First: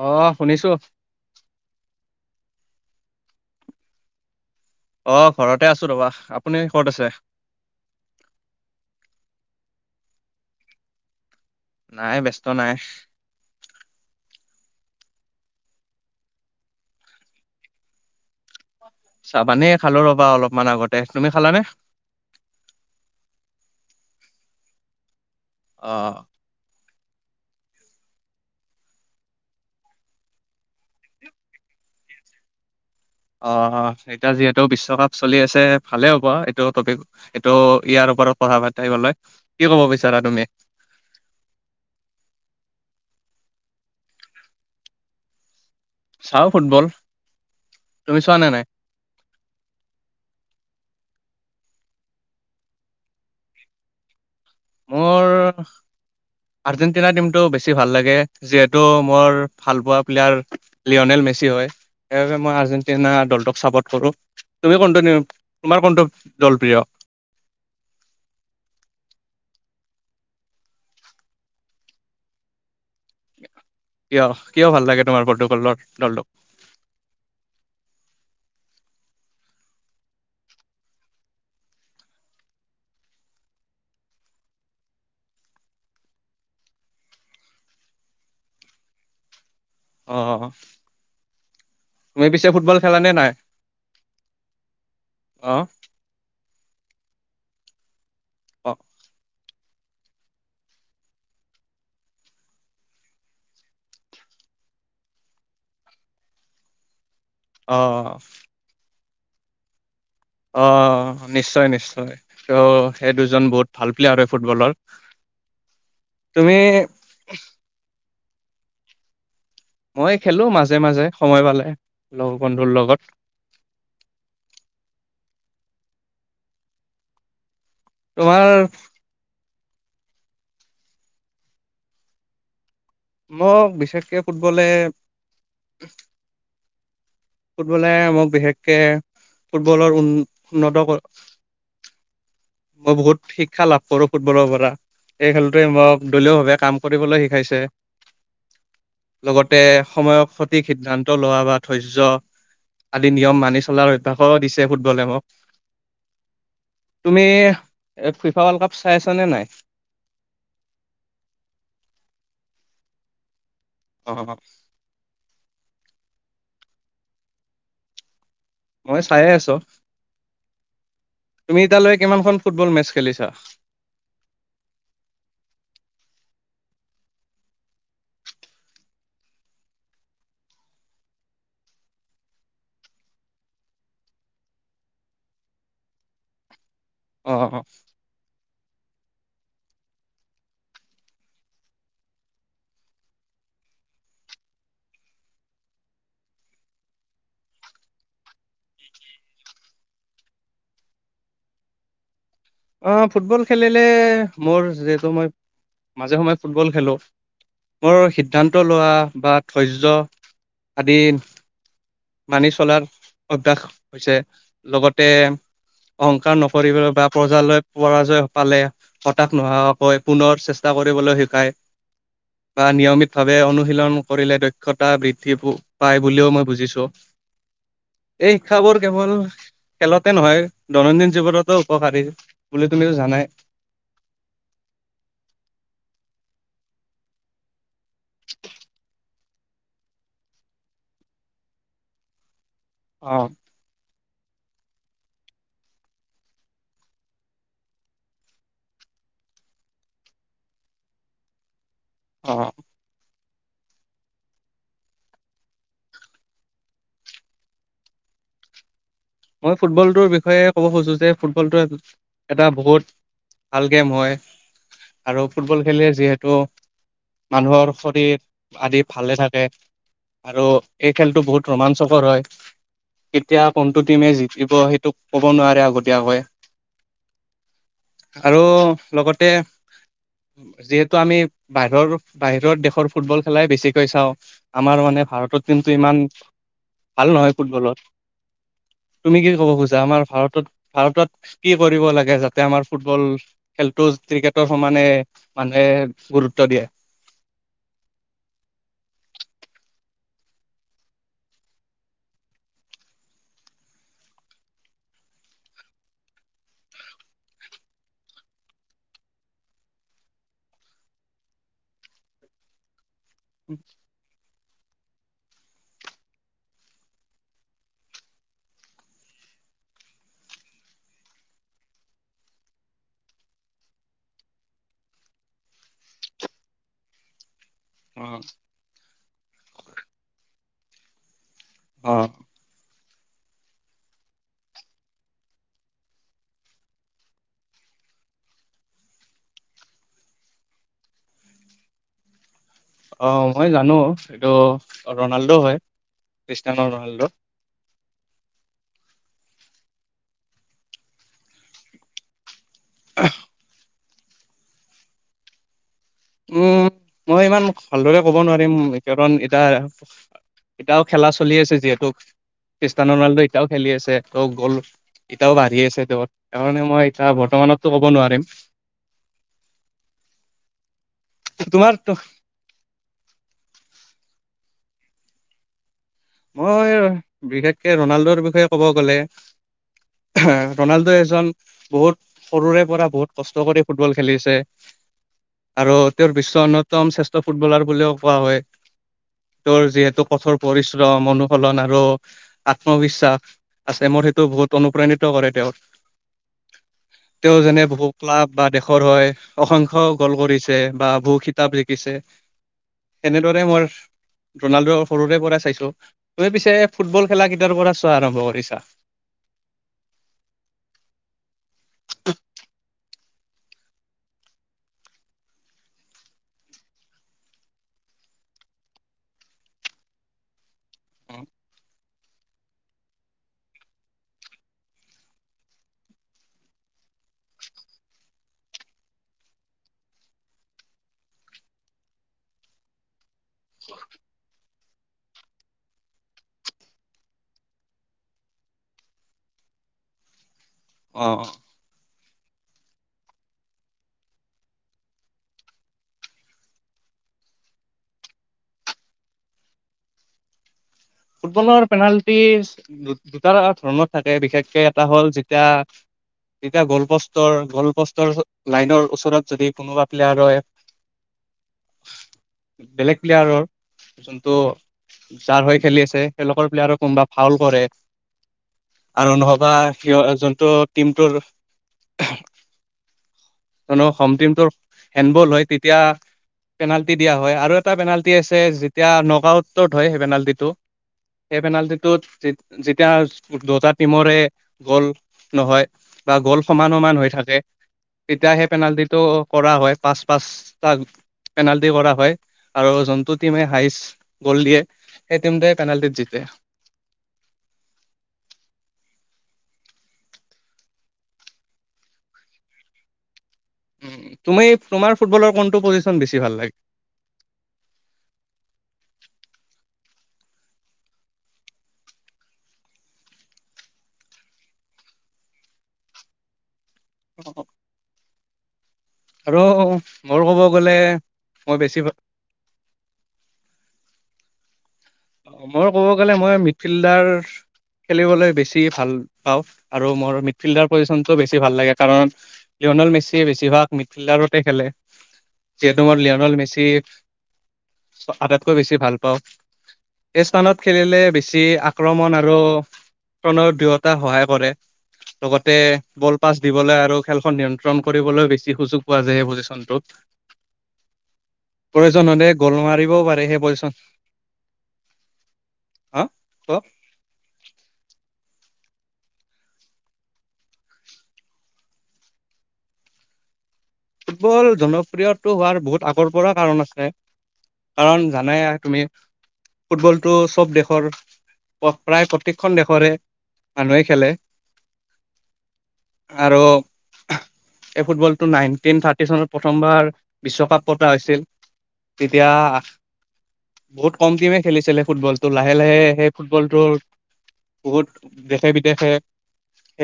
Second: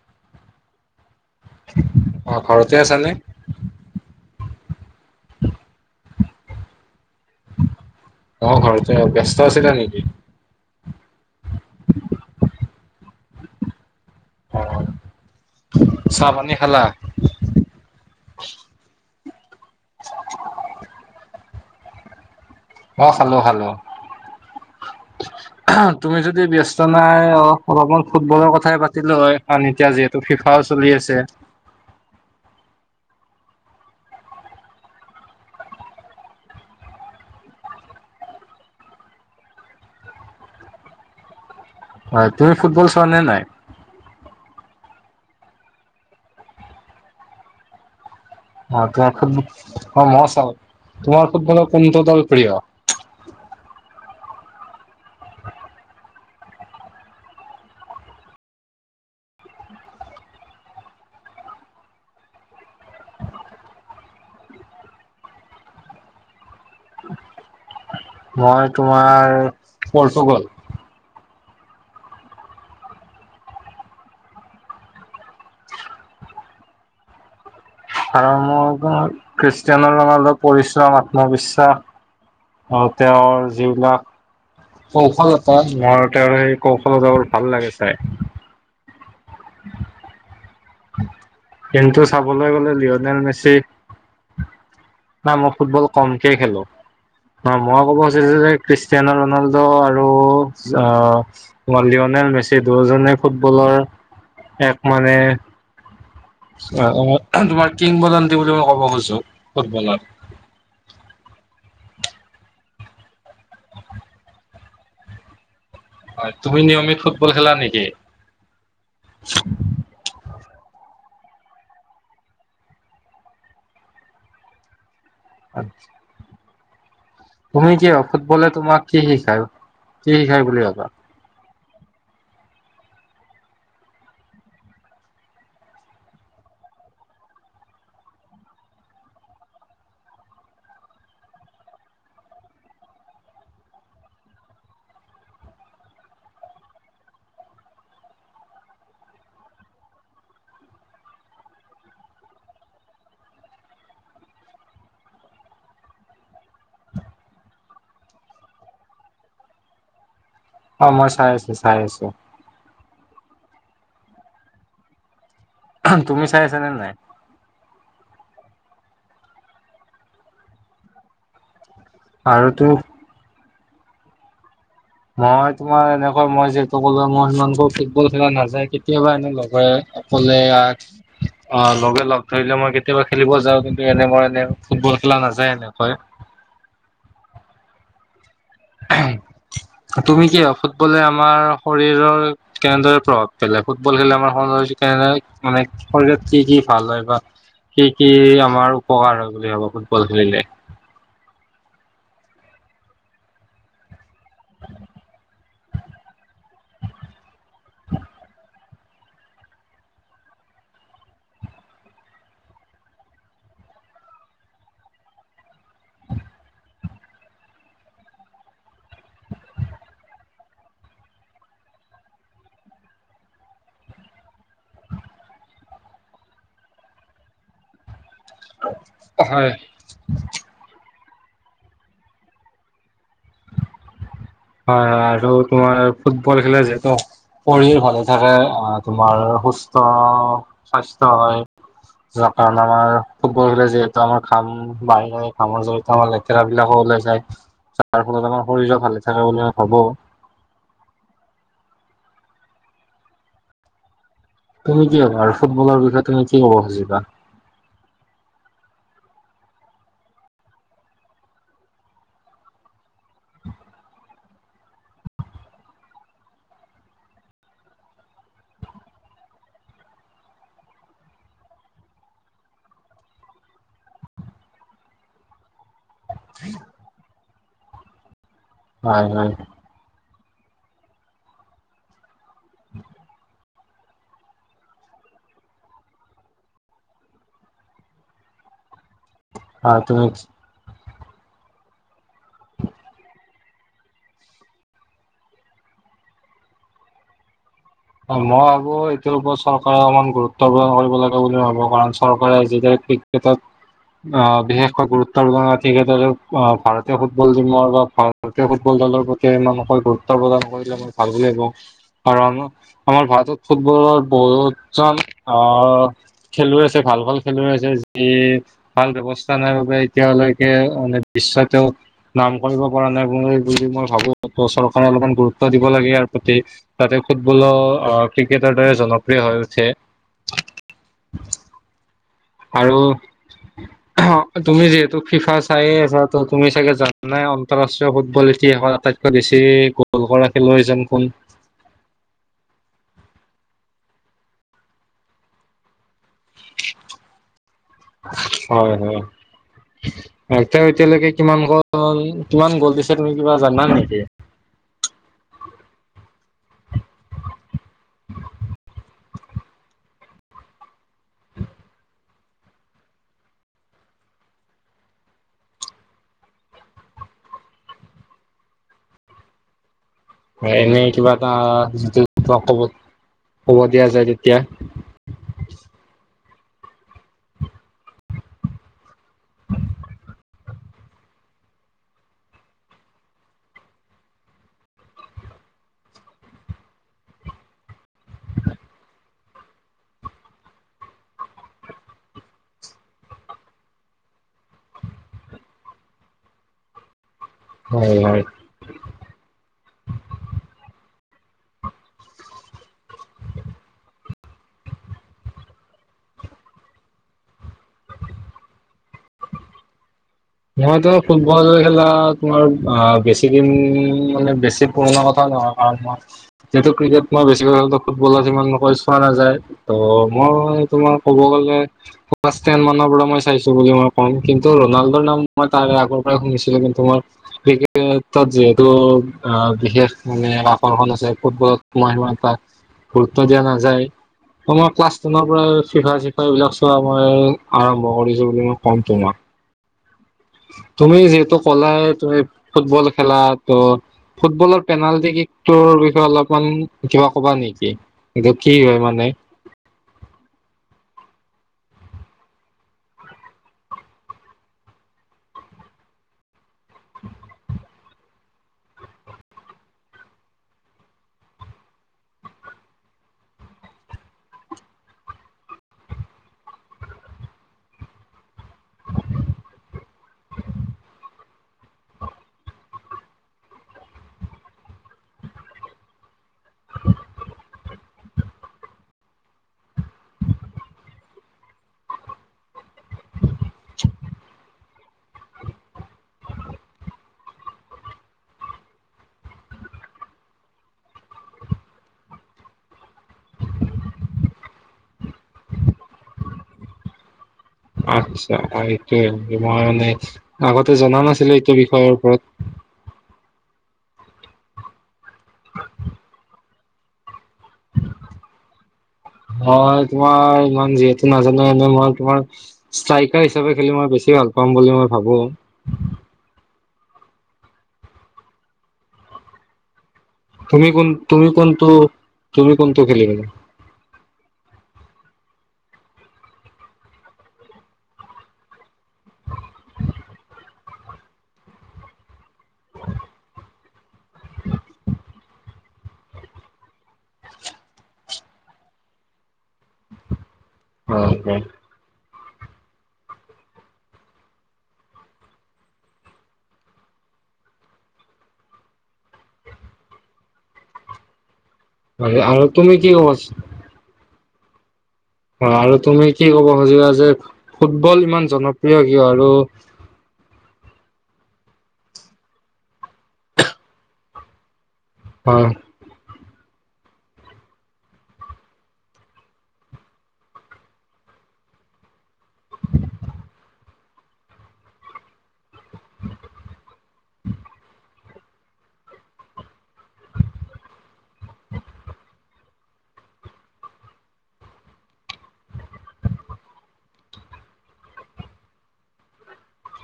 অ শুনিছো। অ ঘৰতে আছানে? অ ঘৰতে আছো ৰবা আপুনি কত আছে? অ ঘৰতে ব্যস্ত আছিলা নেকি? নাই ব্যস্ত নাই। অ চাহপানী খালা? চাপানী খালো ৰ'বা অলপমান আগতে। তুমি খালানে? অ খালো খালো। অহ তুমি যদি ব্যস্ত নাই অ অলপমান ফুটবলৰ কথাই পাতিলো হয় কাৰণ এতিয়া যিহেতু ফিফাও চলি আছে। [unintelligible] অ হ। এতিয়া যিহেতু বিশ্বকাপ চলি আছে ভালে হ'ব এইটো টপিক এইটো ইয়াৰ কথা পাতি থাকিবলৈ। কি ক'ব বিচাৰা তুমি? হয় তুমি ফুটবল চোৱা নে নাই? চাও ফুটবল। তুমি চোৱা নে নাই? অ তোমাৰ ফোনটো অ মাছ আও তোমাৰ ফুটবলৰ কোনটো দল প্ৰিয়? মোৰ। আৰ্জেণ্টিিশনাৰ টিমটো বেছি ভাল লাগে যিহেতু মোৰ ভালপোৱা প্লেয়াৰ লিঅ'নেল। মেচি হয়। সেইবাবে মই আৰ্জেন্টিনা দলটোক চাপৰ্ট কৰোঁ। তুমি কোনটো নিউ তোমাৰ কোনটো জলপ্ৰিয়? মই তোমাৰ পলৰ্টোগল। কিয় কিয় ভাল লাগে তোমাৰ পৰ্টোগলৰ দলটোক? আম ঘৰত খ্ৰীষ্টিয়ানৰ মানে অলপ পৰিশ্ৰম আত্মবিশ্বাস। আৰু তেওঁৰ যিবিলাক। কৌশলতা নৰতে আৰু সেই কৌশলতা বোৰ ভাল লাগে চাই। অ। কিন্তু তুমি চাবলৈ পিছে গ'লে ফুটবল খেলানে লিঅ'নেল নাই মেচি। না মই অ ফুটবল কমকে খেলোঁ। ন মই ক'ব খুজিছোঁ যে অ ক্ৰিষ্টিয়ানো ৰনল- ত আৰু আহ লিঅ'নেল মেচি দুয়োজনে ফুটবলৰ এক মানে। অ তোমাৰ অ কিংবদন্তি বুলি ম ক'ব খুজোঁ ফুটবলৰ। অ নিশ্চয় নিশ্চয় ত সেই দুজন বহুত ভাল প্লেয়াৰ হয় ফুটবলৰ। হয় তুমি নিয়মিত ফুটবল খেলা নেকি? মই খেলোঁ মাজে মাজে সময় পালে লগ বন্ধুৰ লগত। আতচ্ছা। তুমি কিয় ফুটবলে তোমাৰ তোমাক কি শিকায় কি শিকায় বুলি ভাবা। মোক বিশেষকে ফুটবলে- ফুটবলে মোক বিশেষকে ফুটবলৰ উ উন্নত- [inaudible] মই বহুত শিক্ষা লাভ কৰোঁ ফুটবলৰ পৰা। এই খেলটোৱে মোক দলীয়ভাৱে কাম কৰিবলৈ শিকাইছে। লগতে সময়ক সঠিক সিদ্ধান্ত লোৱা বা ধৈৰ্য্য। আদি নিয়ম মানি চলাৰ অভ্যাসো দিছে ফুটবলে মোক। [inaudible] তুমি ফিফা ৱৰ্ল্ড কাপ চাই আছ নে নাই। অ মই চাই আছোঁ চাই আছোঁ। অ। তুমি চাই আছা নে নাই? মই চাই আছোঁ তুমি? বিদ্যালয়ে কিমানখন আৰু ফুটবল তুমি মেচ খেলিছা? মই তোমাৰ এনেকা মই যিহেতু কলোঁ মই সিমানক ফুটবল খেলা নাযায় কেতিয়াবা এনে লগে- অকলে অ লগে লগ ধৰিলে মই কেতিয়াবা খেলিব যাওঁ কিন্তু এনে মই এনে ফুটবল- পতলা নাযায় এনেকই। অ অ। [unintelligible] তুমি কি ফুটবলে আমাৰ শৰীৰৰ কেনেদৰে প্ৰভাৱ পেলায় ফুটবল খেলে আমাৰ শৰীৰ- [unintelligible] মানে শৰীৰত কি কি ভাল হয় বা। কি কি আমাৰ উপকাৰ হয় বুলি ভাবা ফুটবল খেলিলে। অ ফুটবল খেলিলে মোৰ যিহেতু মই মাজে সময়ে ফুটবল খেলোঁ। মোৰ সিদ্ধান্ত লোৱা বা ধৈৰ্য আদি। মানি চলাৰ অভ্যাস হৈছে লগতে। অহংকাৰ নপৰিব বা- প্ৰজালয় পৰাজয় পালে হতাশ নোহোৱাকৈ পুনৰ চেষ্টা কৰিবলৈ শিকায়। বা নিয়মিতভাৱে অনুশীলন কৰিলে দক্ষতা বৃদ্ধি পায় বুলিও মই বুজিছোঁ। [inaudible] এই শিক্ষাবোৰ কেৱল হয় খেলতে নহয় দৈনন্দিন জীৱনতো। উপকাৰী বুলি তুমিও জানাই।। হয় হয় আৰু তোমাৰ ফুটবল খেলাতো যিহেতু পঢ়ি ভাল- ৰে তোমাৰ সুস্থ স্বাস্থ্য হয়। কাৰণ আমাৰ অ', ফুটবল [unintelligible] যে আমাৰ খাম বাহ ব খামৰ জৰিয়তে আমাৰ লেতেৰা বিলাকো ওলাই যায়। যাৰ ফলত আমাৰ শৰীৰো ভালে থাকে বুলি মই ভাবো। অ। তুমি কি ভাবা আৰু ফুটবলৰ বিষয়ে তুমি কি ক'ব খুজিবা? মই ফুটবলটোৰ বিষয়ে ক'ব খুজো যে ফুটবলটো এটা বহুত ভাল গেম হয় আৰু ফুটবল খেলিলে যিহেতু মানুহৰ শৰীৰ আদি ভালে থাকে। আৰু এই খেলতটো বহুত ৰোমাঞ্চকৰ হয় কেতিয়া কোন টো দিমে জিকিব সেইটো ক'ব নোৱাৰে আগতীয়াকৈ। আৰু হয় লগতে হয় যিহেতু আমি বাহিৰৰ বাহিৰত দেশৰ ফুটবল খেলাই বেছিক চাওঁ আমাৰ মানে ভাৰতৰ টিমটো ইমান ভাল নহয় ফুটবলত। তুমি কি ক'ব খোজা হয় আমাৰ তুমি ভাৰত ভাৰতত কি কৰিব লাগে যাতে আমাৰ ফুটবল খেলতটো ক্ৰিকেটৰ সমানে মানে গুৰুত্ব দিয়ে। [inaudible] মই আকৌ এইটোৰ ওপৰত চৰকাৰে অকমান গুৰুত্ব প্ৰদান কৰিব লাগে বুলি ভাবো। কাৰণ চৰকাৰে যেতিয়া [unintelligible] অ বিশেষকৈ গুৰুত্বপূৰ্ণ [unintelligible] ভাৰতীয় ফুটবল টিমৰ বা ভাৰতীয় ফুটবল দৰ প্ৰতি মানুৰ গুৰুত্ব প্ৰদান কৰিলে মই ভাল বুলি ভাবো। কাৰণ আমাৰ ভাৰতত ফুটবলৰ বহুত জন অ খেলুৱৈ আছে ভাল ভাল খেলুৱৈ আছে যি ভাল ব্যৱস্থা নাই। এতিয়ালৈকে মানে বিশ্বতে নাম কৰিব পৰা নাই বুলি বুলি মই ভাবো। চৰকাৰে অলপমান গুৰুত্ব দিব লাগে ইয়াৰ প্ৰতি, তাতে ফুটবলৰ ক্ৰিকেটৰ দৰে জনপ্ৰিয় হৈ উঠে। অ আৰু অ তুমি যিহেতু ফিফা চাইে আছা ত তুমি চাগে জান নাই আন্তৰাষ্ট্ৰীয় ফুটবল কল আটাইতকৈ বেছি গল কৰা খেলুৱৈ জন কোন? অ মই জানো এইটো ৰনাল্ডো হয়। খ্ৰীষ্টানো ৰনাল্ডো হয় হয়। তেওঁ এতিয়ালৈকে কিমান ক কিমান গ'ল দিছে তুমি কিবা জানা নেকি? উম মই ইমান ভালদৰে ক'ব নোৱাৰিম কাৰণ এতিয়া এতিয়াও খেলা চলি আছে যিহেতু। খ্ৰীষ্টান ৰনাল্ডো এতিয়াও খেলি আছে তেওঁ গ'ল এতিয়াও বাঢ়ি আছে তেওঁৰ। কাৰনে মই এতিয়া বৰ্তমান মনতো ক'ব নোৱাৰিম। [inaudible] এনে কিবা এটা তোমাৰ য তোমাক কব কব দিয়া যায় তেতিয়া? [inaudible] মই বিশেষকে ৰনাল্ডৰ বিষয়ে ক'ব গ'লে ৰনাল্ডো এজন বহুত সৰুৰে পৰা বহুত কষ্ট কৰি ফুটবল খেলিছে। আৰু তেওঁৰ বিশ্বৰ অন্যতম শ্ৰেষ্ঠ ফুটবলাৰ বুলিও কোৱা হয়। তোৰ যিহেতু কঠোৰ পৰিচম অনুশলন আৰু আত্মবিশ্বাস আছে মোৰ সেইটো বহুত অনুপ্ৰাণিত কৰে তেওঁৰ। [inaudible] তেওঁ যেনে বহু হয় হয়। ক্লাব বা দেশৰ হয় অসংখ্য গল কৰিছে বা বহু খিতাপ জিকিছে সনেদৰে মই ৰনাল্ডো সৰুৰে পৰাই চাইছো। তুমি পিছে ফুটবল খেলা কেইটাৰ পৰা চোৱা আৰম্ভ কৰিছা? মই ত ফুটবল খেলা তোমাৰ অ বেছি ছিকিম মানে বেছি পুৰণা কথাই নহয় কাৰণ মই যিহেতু ক্ৰিকেট মই বেছিকৈ ফুটবলত মানকৈ চোৱা নাযায় ত মই ক'ব গলেলােন ম পৰা মই চাইছো বুলি মই কম কিন্তু ৰোনাল্ডো নাম মই তাৰে আগৰ পৰাই শুনিছিলো কিন্তু মই ক্ৰিকেটত যিহেতু অ বিশেষ মানে আকৰ্ষণ আছে ফুটবলতোমই সমান এ তাক গুৰুত্ব দিয়া নাযায় আমাৰ ক্লাছ টেনৰ পৰািফা চিফা এইবলাক চোৱাই আৰম্ভ কৰিছো বুলি মই কম তোমাক তুমি অ যিহেতু কলা তুমি ফুটবল খেলা ত ফুটবলৰ পেনাল্টিৰ বিষয়ে অলপমান কিবা কবা নেকি কিটো কি হয় মানে [inaudible] ফুটবলৰ পেনাল্টি দুটা ধৰণত থাকে বিশেষকে এটা হ'ল যেতিয়া তেতিয়া গ'ল প'ষ্টৰ গ'ল প'ষ্টৰ লাইনৰ ওচৰত যদি কোনোবা প্লেয়াৰই বেলেগ প্লেয়াৰৰ যোনটো যাৰ হয় খেলি আছে তেওঁলোকৰ প্লেয়াৰো কোনোবা ভাল কৰে আৰু নহবা সিঁ যোনটো টিমটোৰ হ টিমটোৰ হেণ্ডবল হয় তেতিয়া পেনাল্টি দিয়া হয় আৰু এটা পেনাল্টি আছে যেতিয়া নগউটত হয় সেই পেনাল্টিটো সেই পেনাল্টিটোত যেতিয়া দুটা টিমৰে গ'ল নহয় বা গ'ল সমান সমান হৈ থাকে তেতিয়া সেই পেনাল্টিটো কৰা হয় পাঁচ পাঁচটা পেনাল্টি কৰা হয় আৰু যোনটো টিমে হাই গ'ল দিয়েেই তেতিম দে পেনাল্টিত জতে আচ্ছা এইটোৱে মই মানে আগতে জনা নাছিলো এইটো বিষয়ৰ ওপৰত [inaudible] উ তুমি তোমাৰ ফুটবলৰ কোনটো পজিশন বেছি ভাল লাগে উ হয় তোমাৰ ইমান যিহেতু নাজানে এনে মই তোমাৰ ষ্ট্ৰাইকাৰ হিচাপে খেলি মই বেছি ভাল পাম বুলি মই ভাবো উ ৰ' তুমি কোন তুমি কোনটো তুমি কোনটো খেলিব অ মই ক'ব গ'লে মই মিডফিল্ডাৰ খেলিবলৈ বেছি ভাল পাওঁ আৰু মোৰ মিড ফিল্ডাৰ পজিচনটো বেছি ভাল লাগে কাৰণ লি'নল্ মেচিয় বেছিভাগ মিডফিল্ডাৰতে খেলে চিয়েডমৰ লিঅ'নল মেচি আটাইতকৈ বেছি ভাল পাওঁ স্থানত খেলিলে হয় হয় বেছি আক্ৰমণ আৰুণ দুয়তা সহায় কৰে লগতে বল পাছ দিবলৈ আৰু খেলখন নিয়ন্ত্ৰণ কৰিবলৈ বেছি সুযোগ পোৱা যায় সেই পজিশনতটোত [inaudible] হ'লে আৰু গ'ল তুমি কি মাৰিবও পাৰে সেই কবছ পজিশন হয় আৰু হা তুমি কি ক'ব ত' খুজিবা যে ফুটবল ইমান জনপ্ৰিয় কিয় আৰু ফুটবল জনপ্ৰিয়তটো হয় হোৱাৰ বহুত আগৰ পৰা কাৰণ আছে কাৰণ জানে তুমি ফুটবলটো চব দেশৰ প্ৰায় প্ৰত্যেকখন দেশৰে মানুহে খেলে [inaudible] আৰু এই ফুটবলটো নাইন টিন থাৰ্টি চনত প্ৰথমবাৰ বিশ্বকাপ পতা হৈছিল তেতিয়া বহুত কম টিমে খেলিছিলে ফুটবলটো লাহে লাহে সেই ফুটবলটো বহুত দেখে বিদেশে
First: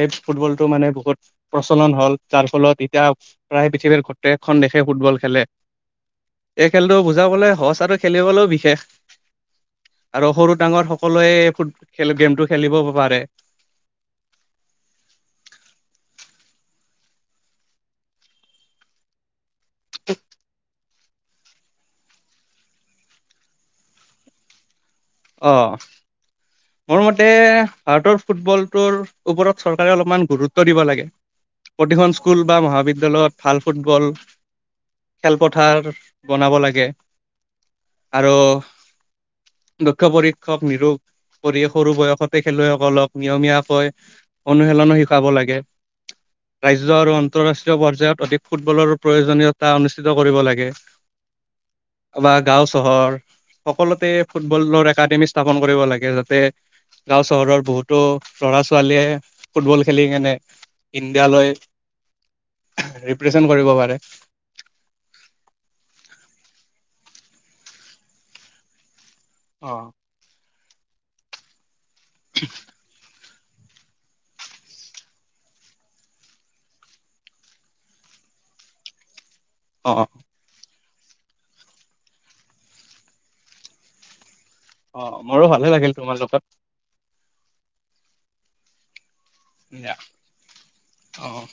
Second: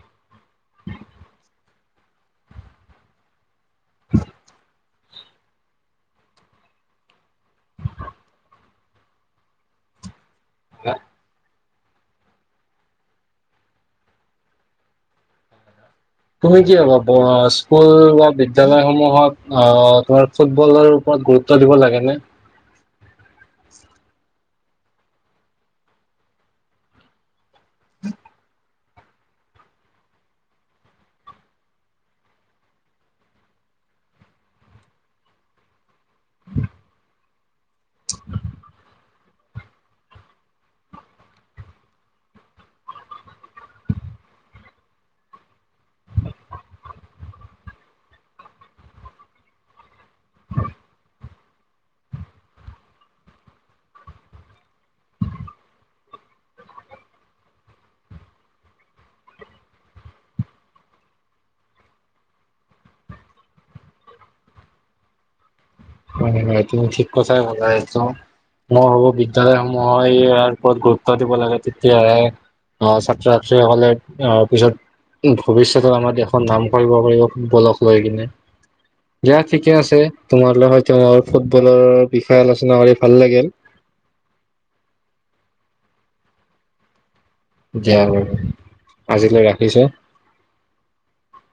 এই ফুটবলটো মানে বহুত প্ৰচলন হ'ল যাৰ ফলত এতিয়া প্ৰায় পৃথিৱীৰ গোট্যেকখন দেশে ফুটবল খেলে এই খেলটো বুজাবলৈ সঁচাটো খেলিবলৈও বিশেষ আৰু সৰু ডাঙৰ সকলোৱে ফুটব খেল গেমটো খেলিব পাৰে হয় তুমি কি হব স্কুল বা বিদ্যালয়সমূহত আহ তোমাৰ ফুটবলৰ ওপৰত গুৰুত্ব দিব লাগে নে [inaudible] অ মোৰ মতে ভাৰতৰ ফুটবল তৰ ওপৰত চৰকাৰে অলপমান গুৰুত্ব দিব লাগে প্ৰতিখন স্কুল বা মহাবিদ্যালয়ত ভাল ফুটবল খেলপথাৰ বনাব লাগে আৰু দক্ষ পৰীক্ষক নিৰূপ কৰি সৰু বয়সতে খেলুৱৈসকলক নিয়মীয়াকৈ অনুশীলনো শিকাব লাগে ৰাজ্য আৰু আন্তৰাষ্ট্ৰীয় পৰ্যায়ত অধিক ফুটবলৰ প্ৰয়োজনীয়তা অনুষ্ঠিত কৰিব লাগে [inaudible] বা গাও চহৰ সকলোতে ফুটবলৰ একাডেমি স্থাপন কৰিব লাগে যাতে গাঁও চহৰৰ বহুতো লৰা ছোৱালীয়ে ফুটবল খেলি কেনে ইণ্ডিয়া লৈ [unintelligible] ৰিপ্ৰেজেণ্ট কৰিব পাৰে [unintelligible] হয় ন তুমি ঠিক কথাই বজাই আছ মই ভবো বিদ্যালয়ৰ অ সমূহৰ এই ওপৰত গুৰুত্ব দিব লাগে তেতিয়াহে আহ ছাত্ৰ ছাত্ৰীসকলে আহ পিছত ভৱিষ্যতত আমাৰ দেশৰ নাম কৰিব পাৰিব ফুটবলক লৈ কিনে। যা ঠিকে আছে অ তোমাৰ হয় তেওঁ ফুটবলৰ বিষয়ে আলোচনা কৰি ভাল লাগিল। অঁ মোৰো ভালে লাগিল তোমাৰ লগত যাম ই অঁ'